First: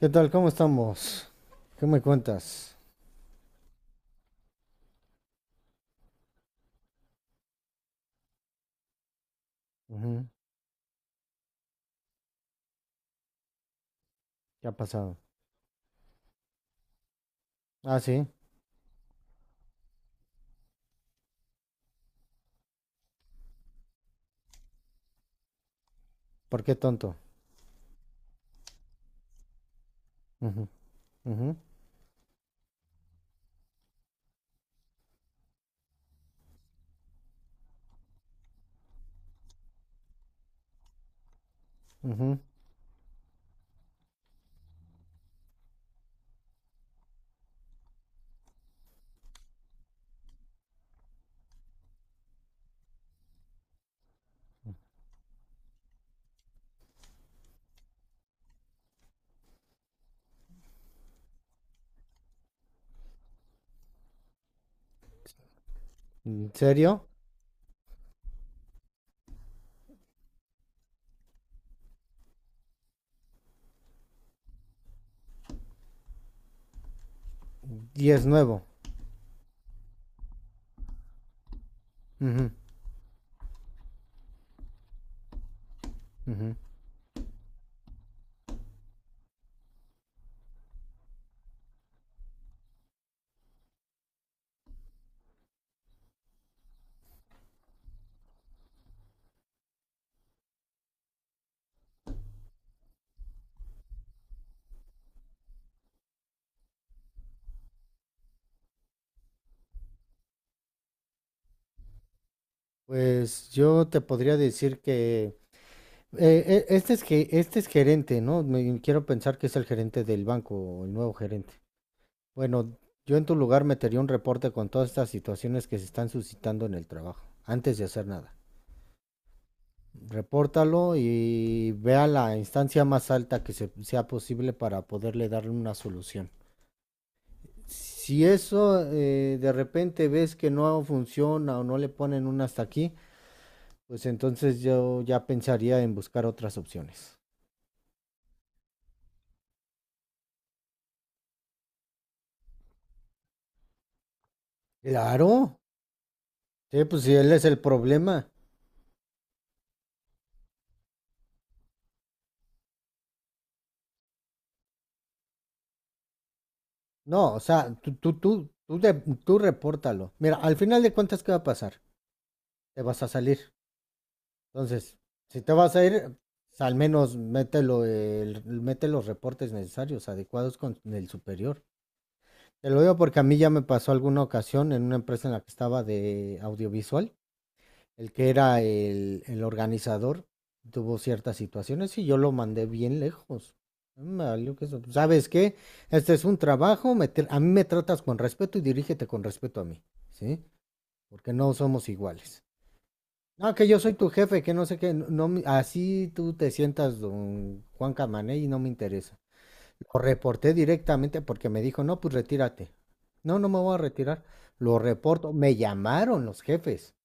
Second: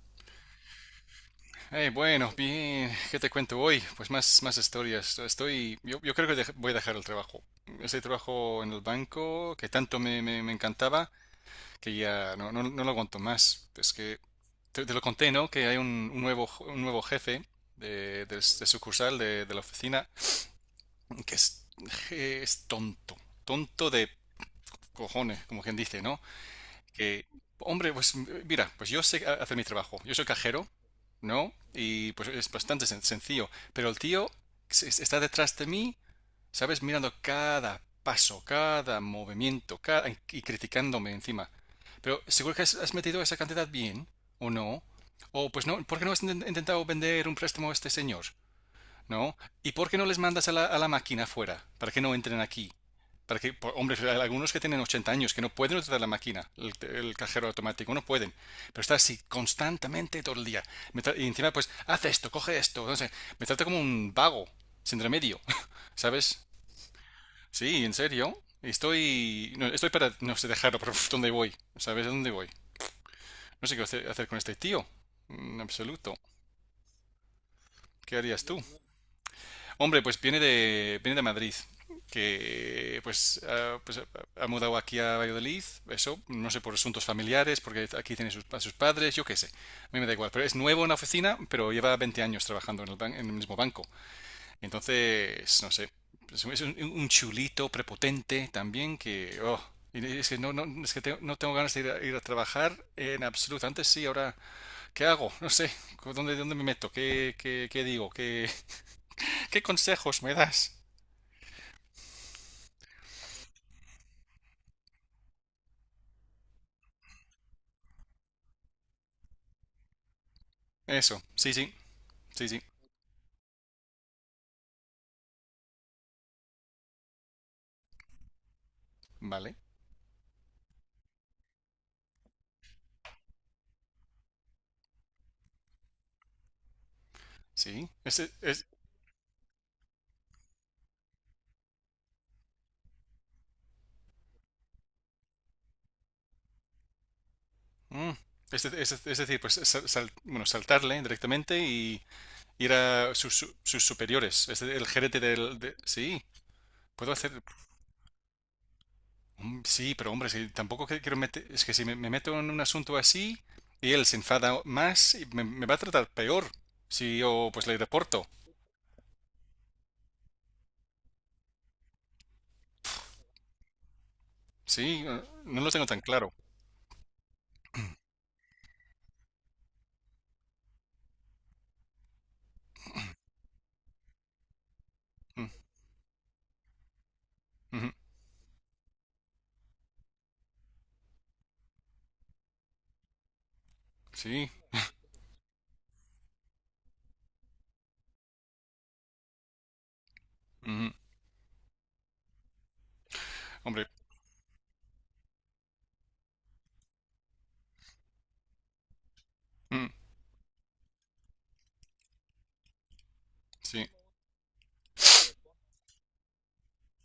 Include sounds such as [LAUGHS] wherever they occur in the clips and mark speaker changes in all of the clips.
Speaker 1: ¿Qué tal? ¿Cómo estamos? ¿Qué me
Speaker 2: Bueno,
Speaker 1: cuentas?
Speaker 2: bien, ¿qué te cuento hoy? Pues más historias. Yo creo que voy a dejar el trabajo. Ese trabajo en el banco que tanto me,
Speaker 1: Ujú.
Speaker 2: me, me encantaba, que ya no lo aguanto más. Es que
Speaker 1: ¿Qué ha
Speaker 2: te lo
Speaker 1: pasado?
Speaker 2: conté, ¿no? Que hay un nuevo jefe
Speaker 1: Ah,
Speaker 2: de,
Speaker 1: sí.
Speaker 2: de, s- de sucursal de la oficina que es tonto, tonto de cojones, como quien dice, ¿no?
Speaker 1: ¿Por qué tonto?
Speaker 2: Que, hombre, pues mira, pues yo sé hacer mi trabajo. Yo soy
Speaker 1: Ujú,
Speaker 2: cajero,
Speaker 1: ujú,
Speaker 2: ¿no? Y pues es bastante sencillo. Pero el tío está detrás de mí, ¿sabes? Mirando cada paso, cada movimiento, y criticándome encima. Pero
Speaker 1: ujú.
Speaker 2: seguro que has metido esa cantidad bien, ¿o no? O pues no, ¿por qué no has intentado vender un préstamo a este señor? ¿No? ¿Y por qué no les mandas a la máquina afuera? ¿Para que no entren aquí? Para que, hombre, hay algunos que tienen 80 años que no pueden utilizar la máquina, el cajero automático, no pueden. Pero está así constantemente todo el día. Y encima, pues, haz esto, coge esto. No sé, me trata como un vago, sin remedio. [LAUGHS] ¿Sabes?
Speaker 1: ¿En serio?
Speaker 2: Sí, en serio. Estoy, no, estoy para, no sé, dejarlo, pero ¿dónde voy? ¿Sabes a dónde voy? No sé qué hacer con este tío. En absoluto.
Speaker 1: Y
Speaker 2: ¿Qué
Speaker 1: es
Speaker 2: harías tú?
Speaker 1: nuevo.
Speaker 2: Hombre, pues viene de Madrid,
Speaker 1: Ujú,
Speaker 2: que pues, ha mudado aquí a Valladolid, eso, no
Speaker 1: ujú.
Speaker 2: sé, por asuntos familiares, porque aquí tiene a sus padres, yo qué sé, a mí me da igual, pero es nuevo en la oficina, pero lleva 20 años trabajando en el mismo banco, entonces, no sé, es un chulito prepotente también que, oh, y es que no, no, es que no tengo ganas de ir a trabajar en absoluto, antes sí, ahora, ¿qué hago? No sé, ¿dónde me meto? ¿Qué digo? ¿Qué, [LAUGHS] qué consejos me das?
Speaker 1: Pues yo te podría decir que este es que este es gerente, ¿no? Quiero pensar que es el gerente del banco, o el nuevo
Speaker 2: Eso,
Speaker 1: gerente.
Speaker 2: sí, sí, sí, sí,
Speaker 1: Bueno, yo en tu lugar metería un reporte con todas estas situaciones que se están suscitando en el trabajo, antes de hacer nada.
Speaker 2: vale,
Speaker 1: Repórtalo y vea la instancia más alta que sea posible para poderle darle una solución.
Speaker 2: sí.
Speaker 1: Si
Speaker 2: Este, es,
Speaker 1: eso, de repente ves que no funciona o no le ponen un hasta aquí, pues entonces yo ya pensaría en buscar otras opciones.
Speaker 2: mm, este- este- es, de- Es decir, pues bueno, saltarle directamente y ir a sus superiores. Es el gerente
Speaker 1: Claro,
Speaker 2: sí,
Speaker 1: sí, pues
Speaker 2: puedo
Speaker 1: si él
Speaker 2: hacer.
Speaker 1: es el problema.
Speaker 2: Mm, sí, pero hombre, si tampoco quiero meter. Es que si me meto en un asunto así y él se enfada más, y me va a tratar peor si
Speaker 1: No, o
Speaker 2: yo pues
Speaker 1: sea,
Speaker 2: le
Speaker 1: tú, tú,
Speaker 2: reporto.
Speaker 1: tú, tú, de- tú repórtalo. Mira, al final de cuentas, ¿qué va a pasar? Te vas a salir. Entonces,
Speaker 2: Sí,
Speaker 1: si te
Speaker 2: no lo
Speaker 1: vas a
Speaker 2: tengo tan
Speaker 1: ir,
Speaker 2: claro.
Speaker 1: al menos mételo, mete los reportes necesarios, adecuados con el superior. Te lo digo porque a mí ya me pasó alguna ocasión en una empresa en la
Speaker 2: Mm,
Speaker 1: que estaba de audiovisual,
Speaker 2: ujú,
Speaker 1: el que era el organizador tuvo ciertas situaciones y yo lo mandé bien lejos. Me
Speaker 2: sí,
Speaker 1: valió que eso. ¿Sabes qué? Este es un trabajo, a mí me tratas con respeto y dirígete con respeto a mí, ¿sí?
Speaker 2: ujú,
Speaker 1: Porque no somos iguales. No, que yo
Speaker 2: hombre,
Speaker 1: soy tu jefe, que no sé qué, no, así tú te sientas don Juan Camané y no me interesa.
Speaker 2: mm,
Speaker 1: Lo reporté directamente porque me dijo, no, pues retírate. No, no me voy a
Speaker 2: sí,
Speaker 1: retirar. Lo reporto. Me llamaron los jefes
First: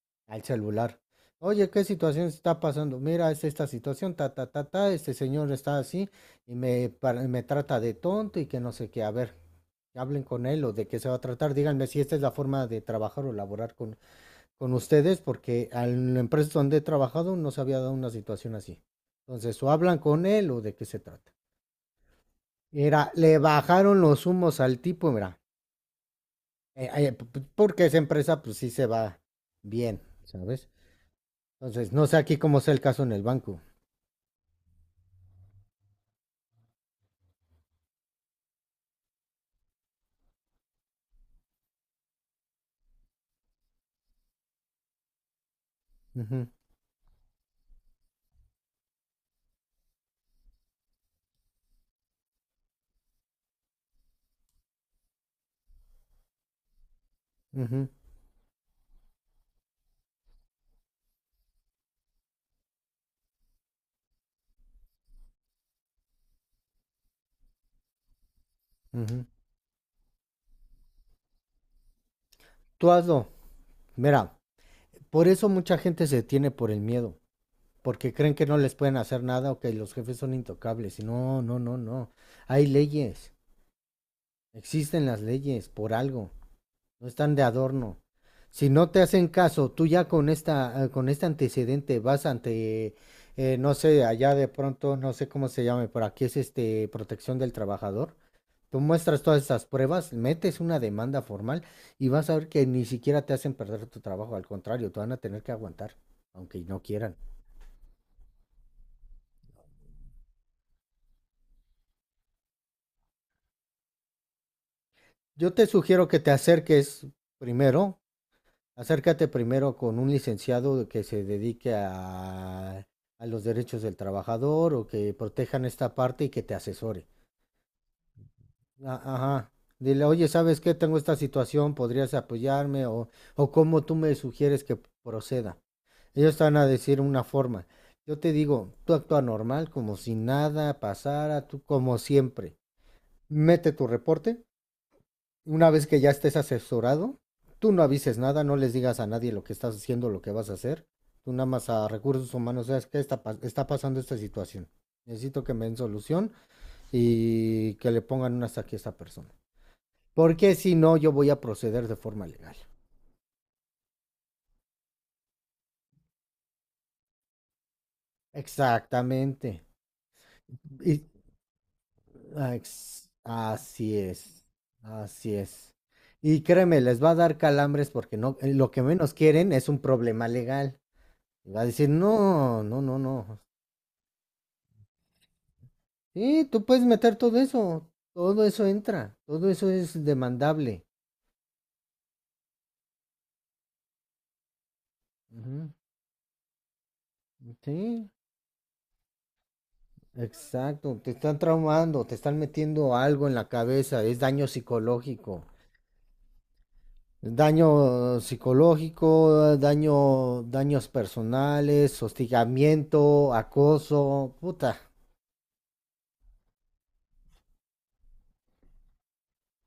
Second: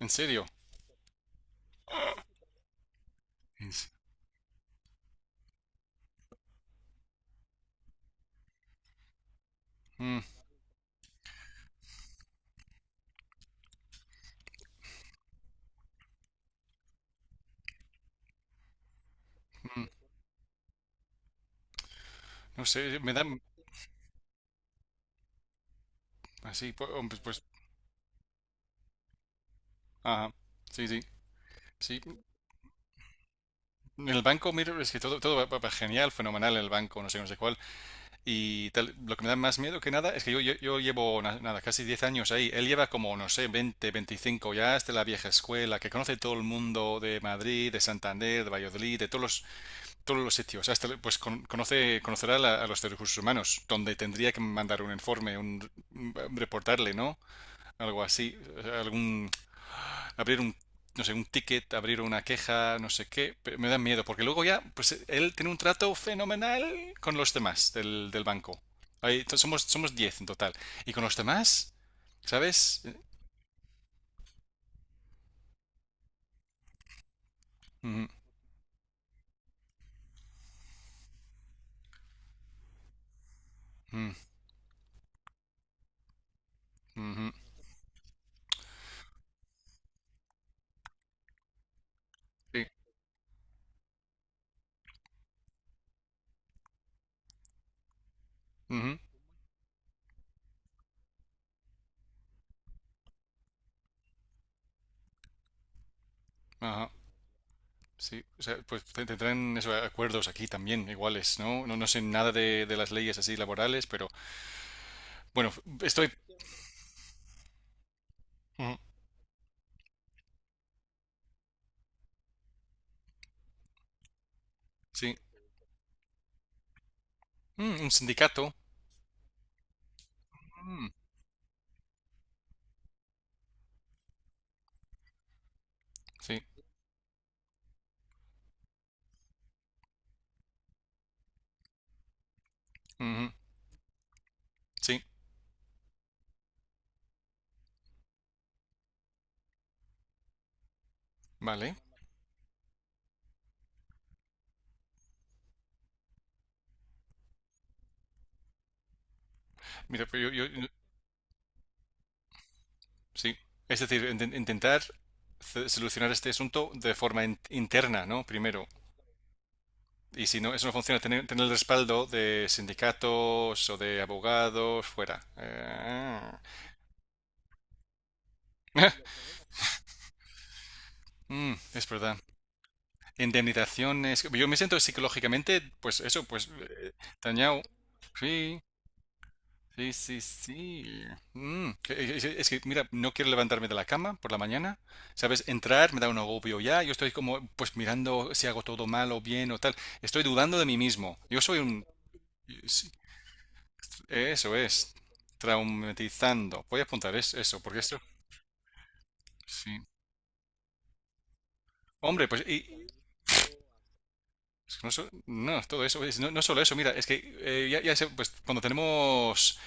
Speaker 2: en
Speaker 1: al
Speaker 2: serio.
Speaker 1: celular. Oye, ¿qué situación está pasando? Mira, es esta
Speaker 2: En se-
Speaker 1: situación, ta, ta, ta, ta, este señor está así y me, me trata de tonto y que no sé qué. A ver,
Speaker 2: mm,
Speaker 1: hablen con él o de qué se va a tratar. Díganme si esta es la forma de trabajar o laborar con ustedes porque en la empresa donde he trabajado no se había dado una situación así. Entonces, o
Speaker 2: mm.
Speaker 1: hablan con él o de qué se trata.
Speaker 2: No sé,
Speaker 1: Era,
Speaker 2: me
Speaker 1: le
Speaker 2: dan
Speaker 1: bajaron los humos al tipo, mira,
Speaker 2: así,
Speaker 1: eh, eh,
Speaker 2: pues,
Speaker 1: porque esa empresa pues sí se va bien,
Speaker 2: ajá,
Speaker 1: ¿sabes?
Speaker 2: sí, sí,
Speaker 1: Entonces,
Speaker 2: sí.
Speaker 1: no sé aquí cómo sea el caso en el banco.
Speaker 2: En el banco, mira, es que todo va genial, fenomenal en el banco, no sé, cuál. Y tal, lo que me da más miedo que nada es que yo llevo, nada, casi 10 años ahí. Él lleva como, no sé, 20, 25, ya es de la vieja escuela, que conoce todo el
Speaker 1: Ujú,
Speaker 2: mundo de Madrid, de Santander, de Valladolid, de todos los sitios. Hasta, pues conoce, conocerá a a los de recursos humanos, donde tendría que mandar un informe, reportarle, ¿no?
Speaker 1: ujú,
Speaker 2: Algo así, algún abrir un, no sé, un ticket, abrir una queja, no sé qué, me da miedo, porque luego ya, pues él tiene un trato fenomenal con los demás del banco. Ahí,
Speaker 1: ujú.
Speaker 2: entonces somos 10 en total. Y con los demás, ¿sabes?
Speaker 1: Tú hazlo. Mira, por eso mucha gente se detiene por el miedo,
Speaker 2: Ujú,
Speaker 1: porque creen que no les pueden hacer nada o que los jefes son intocables. Y no, no, no, no. Hay leyes,
Speaker 2: ujú,
Speaker 1: existen las leyes por algo. No
Speaker 2: ujú,
Speaker 1: están de adorno. Si no te hacen caso, tú ya con esta, con este antecedente vas
Speaker 2: sí,
Speaker 1: ante, no sé, allá de pronto, no sé cómo se llame, por aquí es este protección del trabajador. Tú
Speaker 2: ujú,
Speaker 1: muestras todas esas pruebas, metes una demanda formal y vas a ver que ni siquiera te hacen perder tu trabajo, al contrario, te van a tener que aguantar, aunque no
Speaker 2: ajá,
Speaker 1: quieran.
Speaker 2: sí. O sea, pues tendrán esos acuerdos aquí también, iguales, ¿no? No, no sé nada de las leyes así laborales, pero bueno,
Speaker 1: Yo te sugiero
Speaker 2: estoy.
Speaker 1: que te acerques primero.
Speaker 2: Ujú,
Speaker 1: Acércate primero con un licenciado que se dedique a los derechos del trabajador o que
Speaker 2: sí.
Speaker 1: protejan esta parte y que te asesore.
Speaker 2: Un sindicato.
Speaker 1: Ajá. Dile, oye, ¿sabes qué?
Speaker 2: Mm,
Speaker 1: Tengo esta situación, ¿podrías apoyarme? O cómo tú me sugieres que proceda. Ellos
Speaker 2: sí.
Speaker 1: te van a decir una forma. Yo te digo, tú actúa normal, como si nada pasara, tú como siempre.
Speaker 2: Ujú,
Speaker 1: Mete tu reporte
Speaker 2: sí.
Speaker 1: una vez que ya estés asesorado, tú no avises nada, no les digas a nadie lo que estás haciendo, lo que vas a hacer. Tú nada más
Speaker 2: Vale.
Speaker 1: a recursos humanos, ¿sabes qué está pasando esta situación? Necesito que me den solución y que le pongan una hasta aquí a esta persona.
Speaker 2: Mira, pero
Speaker 1: Porque si no, yo voy a proceder de forma legal.
Speaker 2: sí, es decir, intentar solucionar este asunto de forma interna, ¿no? Primero.
Speaker 1: Exactamente.
Speaker 2: Y si no, eso no funciona,
Speaker 1: Y-
Speaker 2: tener el respaldo de sindicatos o
Speaker 1: Así
Speaker 2: de
Speaker 1: es.
Speaker 2: abogados fuera.
Speaker 1: Así es. Y créeme, les va a dar calambres porque no, lo que menos
Speaker 2: [LAUGHS]
Speaker 1: quieren es un problema legal. Y va a decir,
Speaker 2: Es verdad.
Speaker 1: no, no, no, no.
Speaker 2: Indemnizaciones. Yo me siento psicológicamente, pues eso,
Speaker 1: Sí,
Speaker 2: pues
Speaker 1: tú puedes meter
Speaker 2: dañado.
Speaker 1: todo
Speaker 2: Sí,
Speaker 1: eso entra, todo eso
Speaker 2: sí,
Speaker 1: es
Speaker 2: sí, sí.
Speaker 1: demandable.
Speaker 2: Es que, mira, no quiero levantarme de la cama por la mañana. ¿Sabes?
Speaker 1: Ujú.
Speaker 2: Entrar me da un agobio ya. Yo estoy como, pues
Speaker 1: Sí,
Speaker 2: mirando si hago todo mal o bien o tal. Estoy dudando de mí
Speaker 1: exacto, te
Speaker 2: mismo.
Speaker 1: están
Speaker 2: Yo soy un.
Speaker 1: traumando, te están
Speaker 2: Sí,
Speaker 1: metiendo algo en la cabeza, es daño
Speaker 2: eso es.
Speaker 1: psicológico.
Speaker 2: Traumatizando. Voy a apuntar eso, porque esto.
Speaker 1: Daño psicológico,
Speaker 2: Sí.
Speaker 1: daño, daños personales,
Speaker 2: Hombre, pues. Y,
Speaker 1: hostigamiento, acoso, puta.
Speaker 2: no, no, todo eso. No, no solo eso, mira, es que ya sé, pues cuando tenemos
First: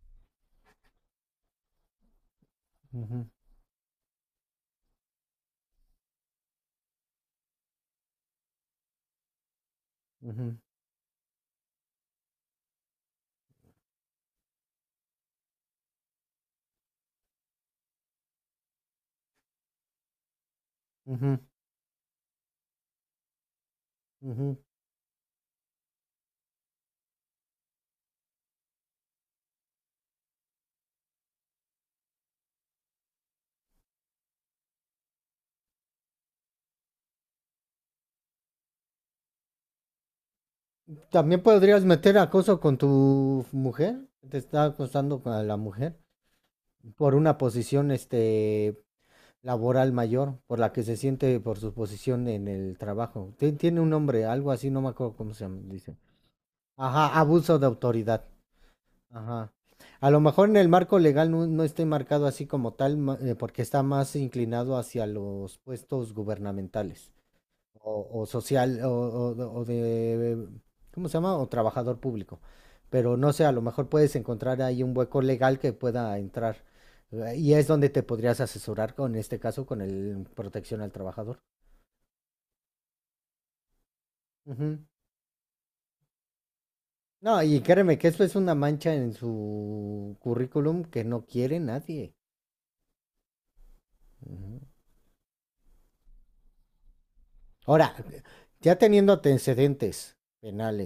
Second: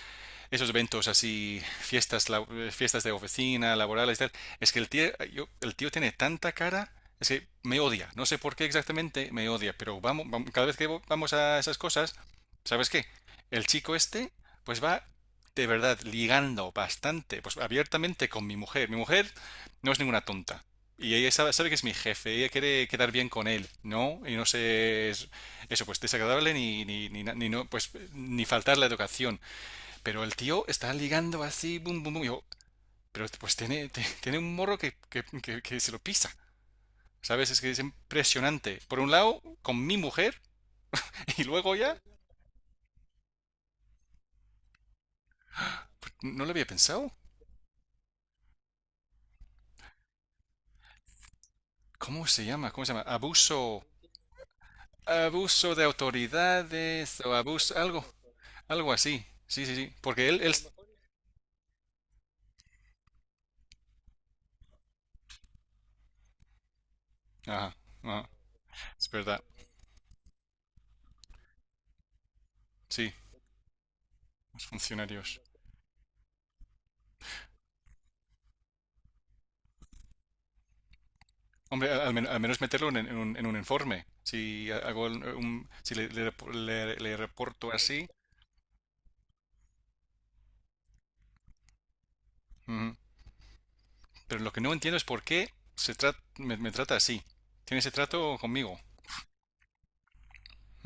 Speaker 2: esos eventos así, fiestas, fiestas de
Speaker 1: Ujú,
Speaker 2: oficina, laborales, tal, es que el tío tiene tanta cara, es que me odia. No sé por qué exactamente me odia, pero vamos,
Speaker 1: ujú,
Speaker 2: cada vez que vamos a esas cosas, ¿sabes qué? El chico este, pues va de verdad ligando bastante, pues abiertamente con mi mujer. Mi mujer no es ninguna tonta. Y ella
Speaker 1: ujú,
Speaker 2: sabe que es mi jefe, ella quiere quedar bien con él, ¿no? Y no
Speaker 1: ujú.
Speaker 2: sé, eso pues desagradable ni, ni no, pues ni faltar la educación. Pero el tío está ligando así, bum, bum, bum. Pero pues tiene un morro que se lo pisa. ¿Sabes? Es que es impresionante. Por un lado, con mi mujer, [LAUGHS]
Speaker 1: También
Speaker 2: y luego
Speaker 1: podrías
Speaker 2: ya,
Speaker 1: meter acoso con tu mujer, te está acosando con la mujer
Speaker 2: no lo había pensado.
Speaker 1: por una posición, este, laboral mayor, por la que se siente por su
Speaker 2: ¿Cómo
Speaker 1: posición
Speaker 2: se
Speaker 1: en
Speaker 2: llama?
Speaker 1: el
Speaker 2: ¿Cómo se llama?
Speaker 1: trabajo. Tiene
Speaker 2: Abuso.
Speaker 1: un nombre, algo así, no me acuerdo cómo se llama,
Speaker 2: Abuso de
Speaker 1: dice. Ajá,
Speaker 2: autoridades o
Speaker 1: abuso de
Speaker 2: abuso, algo,
Speaker 1: autoridad.
Speaker 2: algo así.
Speaker 1: Ajá.
Speaker 2: Sí, sí, sí.
Speaker 1: A lo
Speaker 2: Porque él,
Speaker 1: mejor
Speaker 2: él...
Speaker 1: en el marco legal no, no esté marcado así como tal, porque está más inclinado hacia los puestos gubernamentales
Speaker 2: Ajá,
Speaker 1: o
Speaker 2: ajá.
Speaker 1: social o,
Speaker 2: Es verdad.
Speaker 1: o de, ¿cómo se llama? O trabajador público.
Speaker 2: Sí,
Speaker 1: Pero no sé, a lo mejor puedes encontrar
Speaker 2: los
Speaker 1: ahí un hueco
Speaker 2: funcionarios.
Speaker 1: legal que pueda entrar. Y es donde te podrías asesorar con en este caso, con el protección al trabajador.
Speaker 2: Hombre, al menos meterlo en, en un informe. Si
Speaker 1: Ujú.
Speaker 2: hago si le
Speaker 1: No, y
Speaker 2: reporto
Speaker 1: créeme que
Speaker 2: así.
Speaker 1: esto es una mancha en su currículum que no quiere nadie.
Speaker 2: Ujú. Pero lo
Speaker 1: Ujú.
Speaker 2: que no entiendo es por qué me trata así. Tiene ese
Speaker 1: Ahora,
Speaker 2: trato
Speaker 1: ya
Speaker 2: conmigo.
Speaker 1: teniendo antecedentes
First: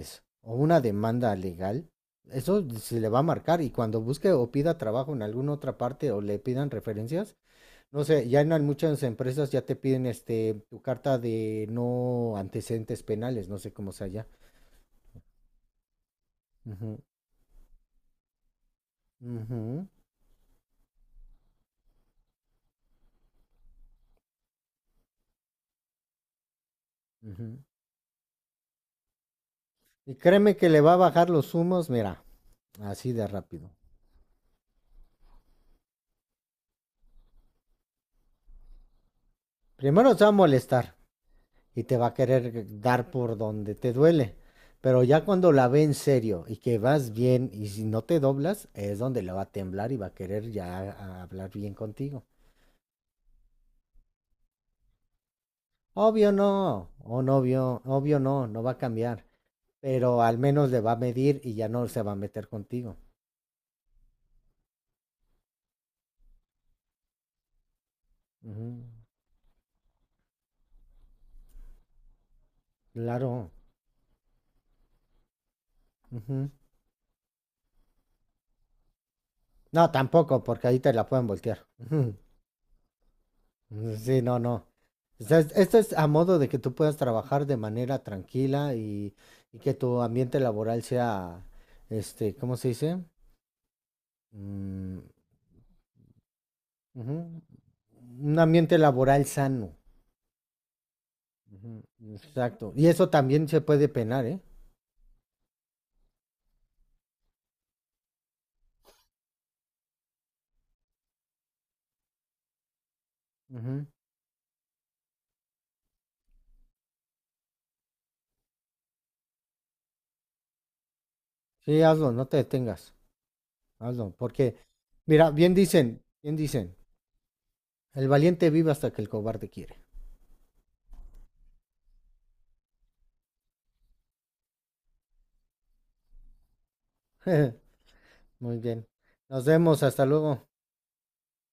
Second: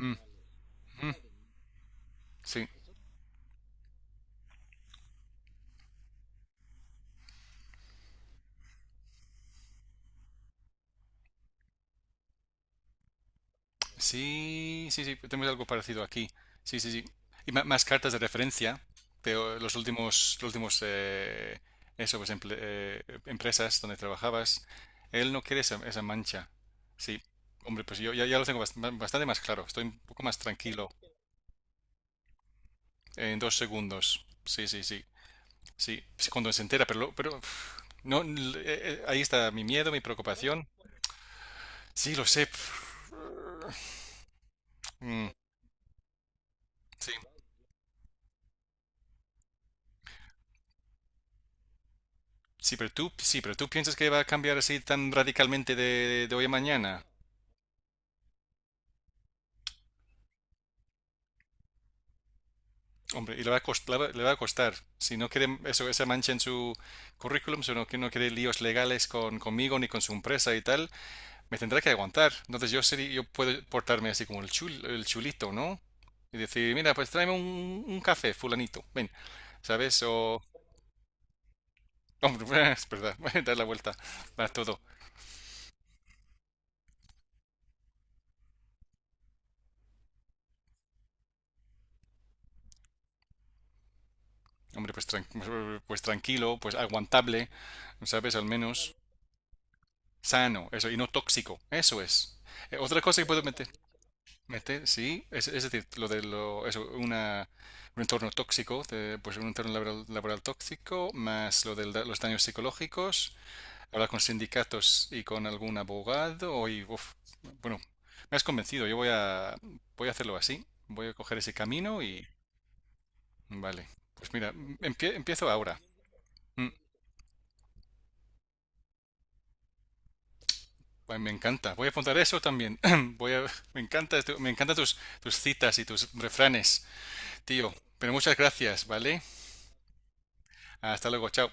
Speaker 2: Mm,
Speaker 1: o una demanda legal, eso
Speaker 2: sí.
Speaker 1: se le va a marcar y cuando busque o pida trabajo en alguna otra parte o le pidan referencias, no sé, ya en muchas empresas ya te piden este tu carta de no antecedentes penales, no sé cómo sea ya.
Speaker 2: Sí, sí, sí. Tenemos algo parecido aquí. Sí, sí,
Speaker 1: Ujú,
Speaker 2: sí. Y más cartas de referencia de los
Speaker 1: ujú,
Speaker 2: últimos, los últimos eso, pues, empresas donde trabajabas. Él no quiere esa mancha. Sí.
Speaker 1: ujú.
Speaker 2: Hombre, pues yo ya lo tengo bastante más claro. Estoy un
Speaker 1: Y
Speaker 2: poco más
Speaker 1: créeme que le
Speaker 2: tranquilo
Speaker 1: va a bajar los humos, mira, así de
Speaker 2: en dos
Speaker 1: rápido.
Speaker 2: segundos. Sí, sí, sí. Sí, sí, cuando se entera, pero, pero pf, no, ahí está mi miedo, mi
Speaker 1: Primero se va a
Speaker 2: preocupación.
Speaker 1: molestar, y te va a
Speaker 2: Sí, lo sé.
Speaker 1: querer
Speaker 2: Pf,
Speaker 1: dar por donde te duele. Pero ya
Speaker 2: mm,
Speaker 1: cuando la ve en serio y que vas
Speaker 2: sí,
Speaker 1: bien y si no te doblas, es donde le va a temblar y va a querer ya hablar bien contigo.
Speaker 2: pero tú piensas que va a cambiar así tan radicalmente de,
Speaker 1: Obvio
Speaker 2: de hoy a
Speaker 1: no,
Speaker 2: mañana.
Speaker 1: o no obvio obvio no, no va a cambiar, pero al menos le va a medir y ya no se va a meter contigo.
Speaker 2: Hombre, y le va a costar. Si no quiere eso, esa mancha en su currículum, si no, que no quiere líos
Speaker 1: Ujú,
Speaker 2: legales conmigo ni con su empresa y tal, me tendrá que aguantar. Entonces yo sería, yo
Speaker 1: claro,
Speaker 2: puedo portarme así como el chulito, ¿no? Y
Speaker 1: ujú.
Speaker 2: decir, mira, pues tráeme un café, fulanito, ven,
Speaker 1: No,
Speaker 2: ¿sabes?
Speaker 1: tampoco, porque ahí te la pueden voltear. [LAUGHS]
Speaker 2: Hombre, es verdad, [LAUGHS] dar la vuelta
Speaker 1: Pues sí, no,
Speaker 2: a
Speaker 1: no.
Speaker 2: todo.
Speaker 1: O sea, esto es a modo de que tú puedas trabajar de manera tranquila y que tu ambiente laboral sea, este, ¿cómo se dice?
Speaker 2: Hombre,
Speaker 1: Mm,
Speaker 2: pues, [LAUGHS] pues tranquilo, pues
Speaker 1: ujú.
Speaker 2: aguantable, ¿sabes?
Speaker 1: Un
Speaker 2: Al
Speaker 1: ambiente
Speaker 2: menos
Speaker 1: laboral sano.
Speaker 2: sano, eso, y no tóxico,
Speaker 1: Ujú,
Speaker 2: eso es.
Speaker 1: exacto. Y
Speaker 2: Otra
Speaker 1: eso
Speaker 2: cosa que puedo
Speaker 1: también se
Speaker 2: meter,
Speaker 1: puede penar, ¿eh?
Speaker 2: sí, es, decir, lo de lo, eso, una, un entorno tóxico, pues un entorno laboral tóxico, más lo de los daños psicológicos,
Speaker 1: Ujú.
Speaker 2: hablar con sindicatos y con algún abogado, y, uf, bueno, me has convencido, yo voy a hacerlo así, voy a coger ese
Speaker 1: Sí,
Speaker 2: camino
Speaker 1: hazlo, no te detengas.
Speaker 2: Vale,
Speaker 1: Hazlo,
Speaker 2: pues mira,
Speaker 1: porque, mira,
Speaker 2: empiezo ahora.
Speaker 1: bien
Speaker 2: Mm,
Speaker 1: dicen, el valiente vive hasta que el cobarde quiere.
Speaker 2: Ay, me encanta. Voy a apuntar eso también. [CLEARS THROAT] Voy a, me encanta, esto- Me encantan tus citas y tus refranes,
Speaker 1: [LAUGHS]
Speaker 2: tío. Pero muchas
Speaker 1: Muy bien.
Speaker 2: gracias, ¿vale?
Speaker 1: Nos vemos, hasta luego.
Speaker 2: Hasta luego, chao.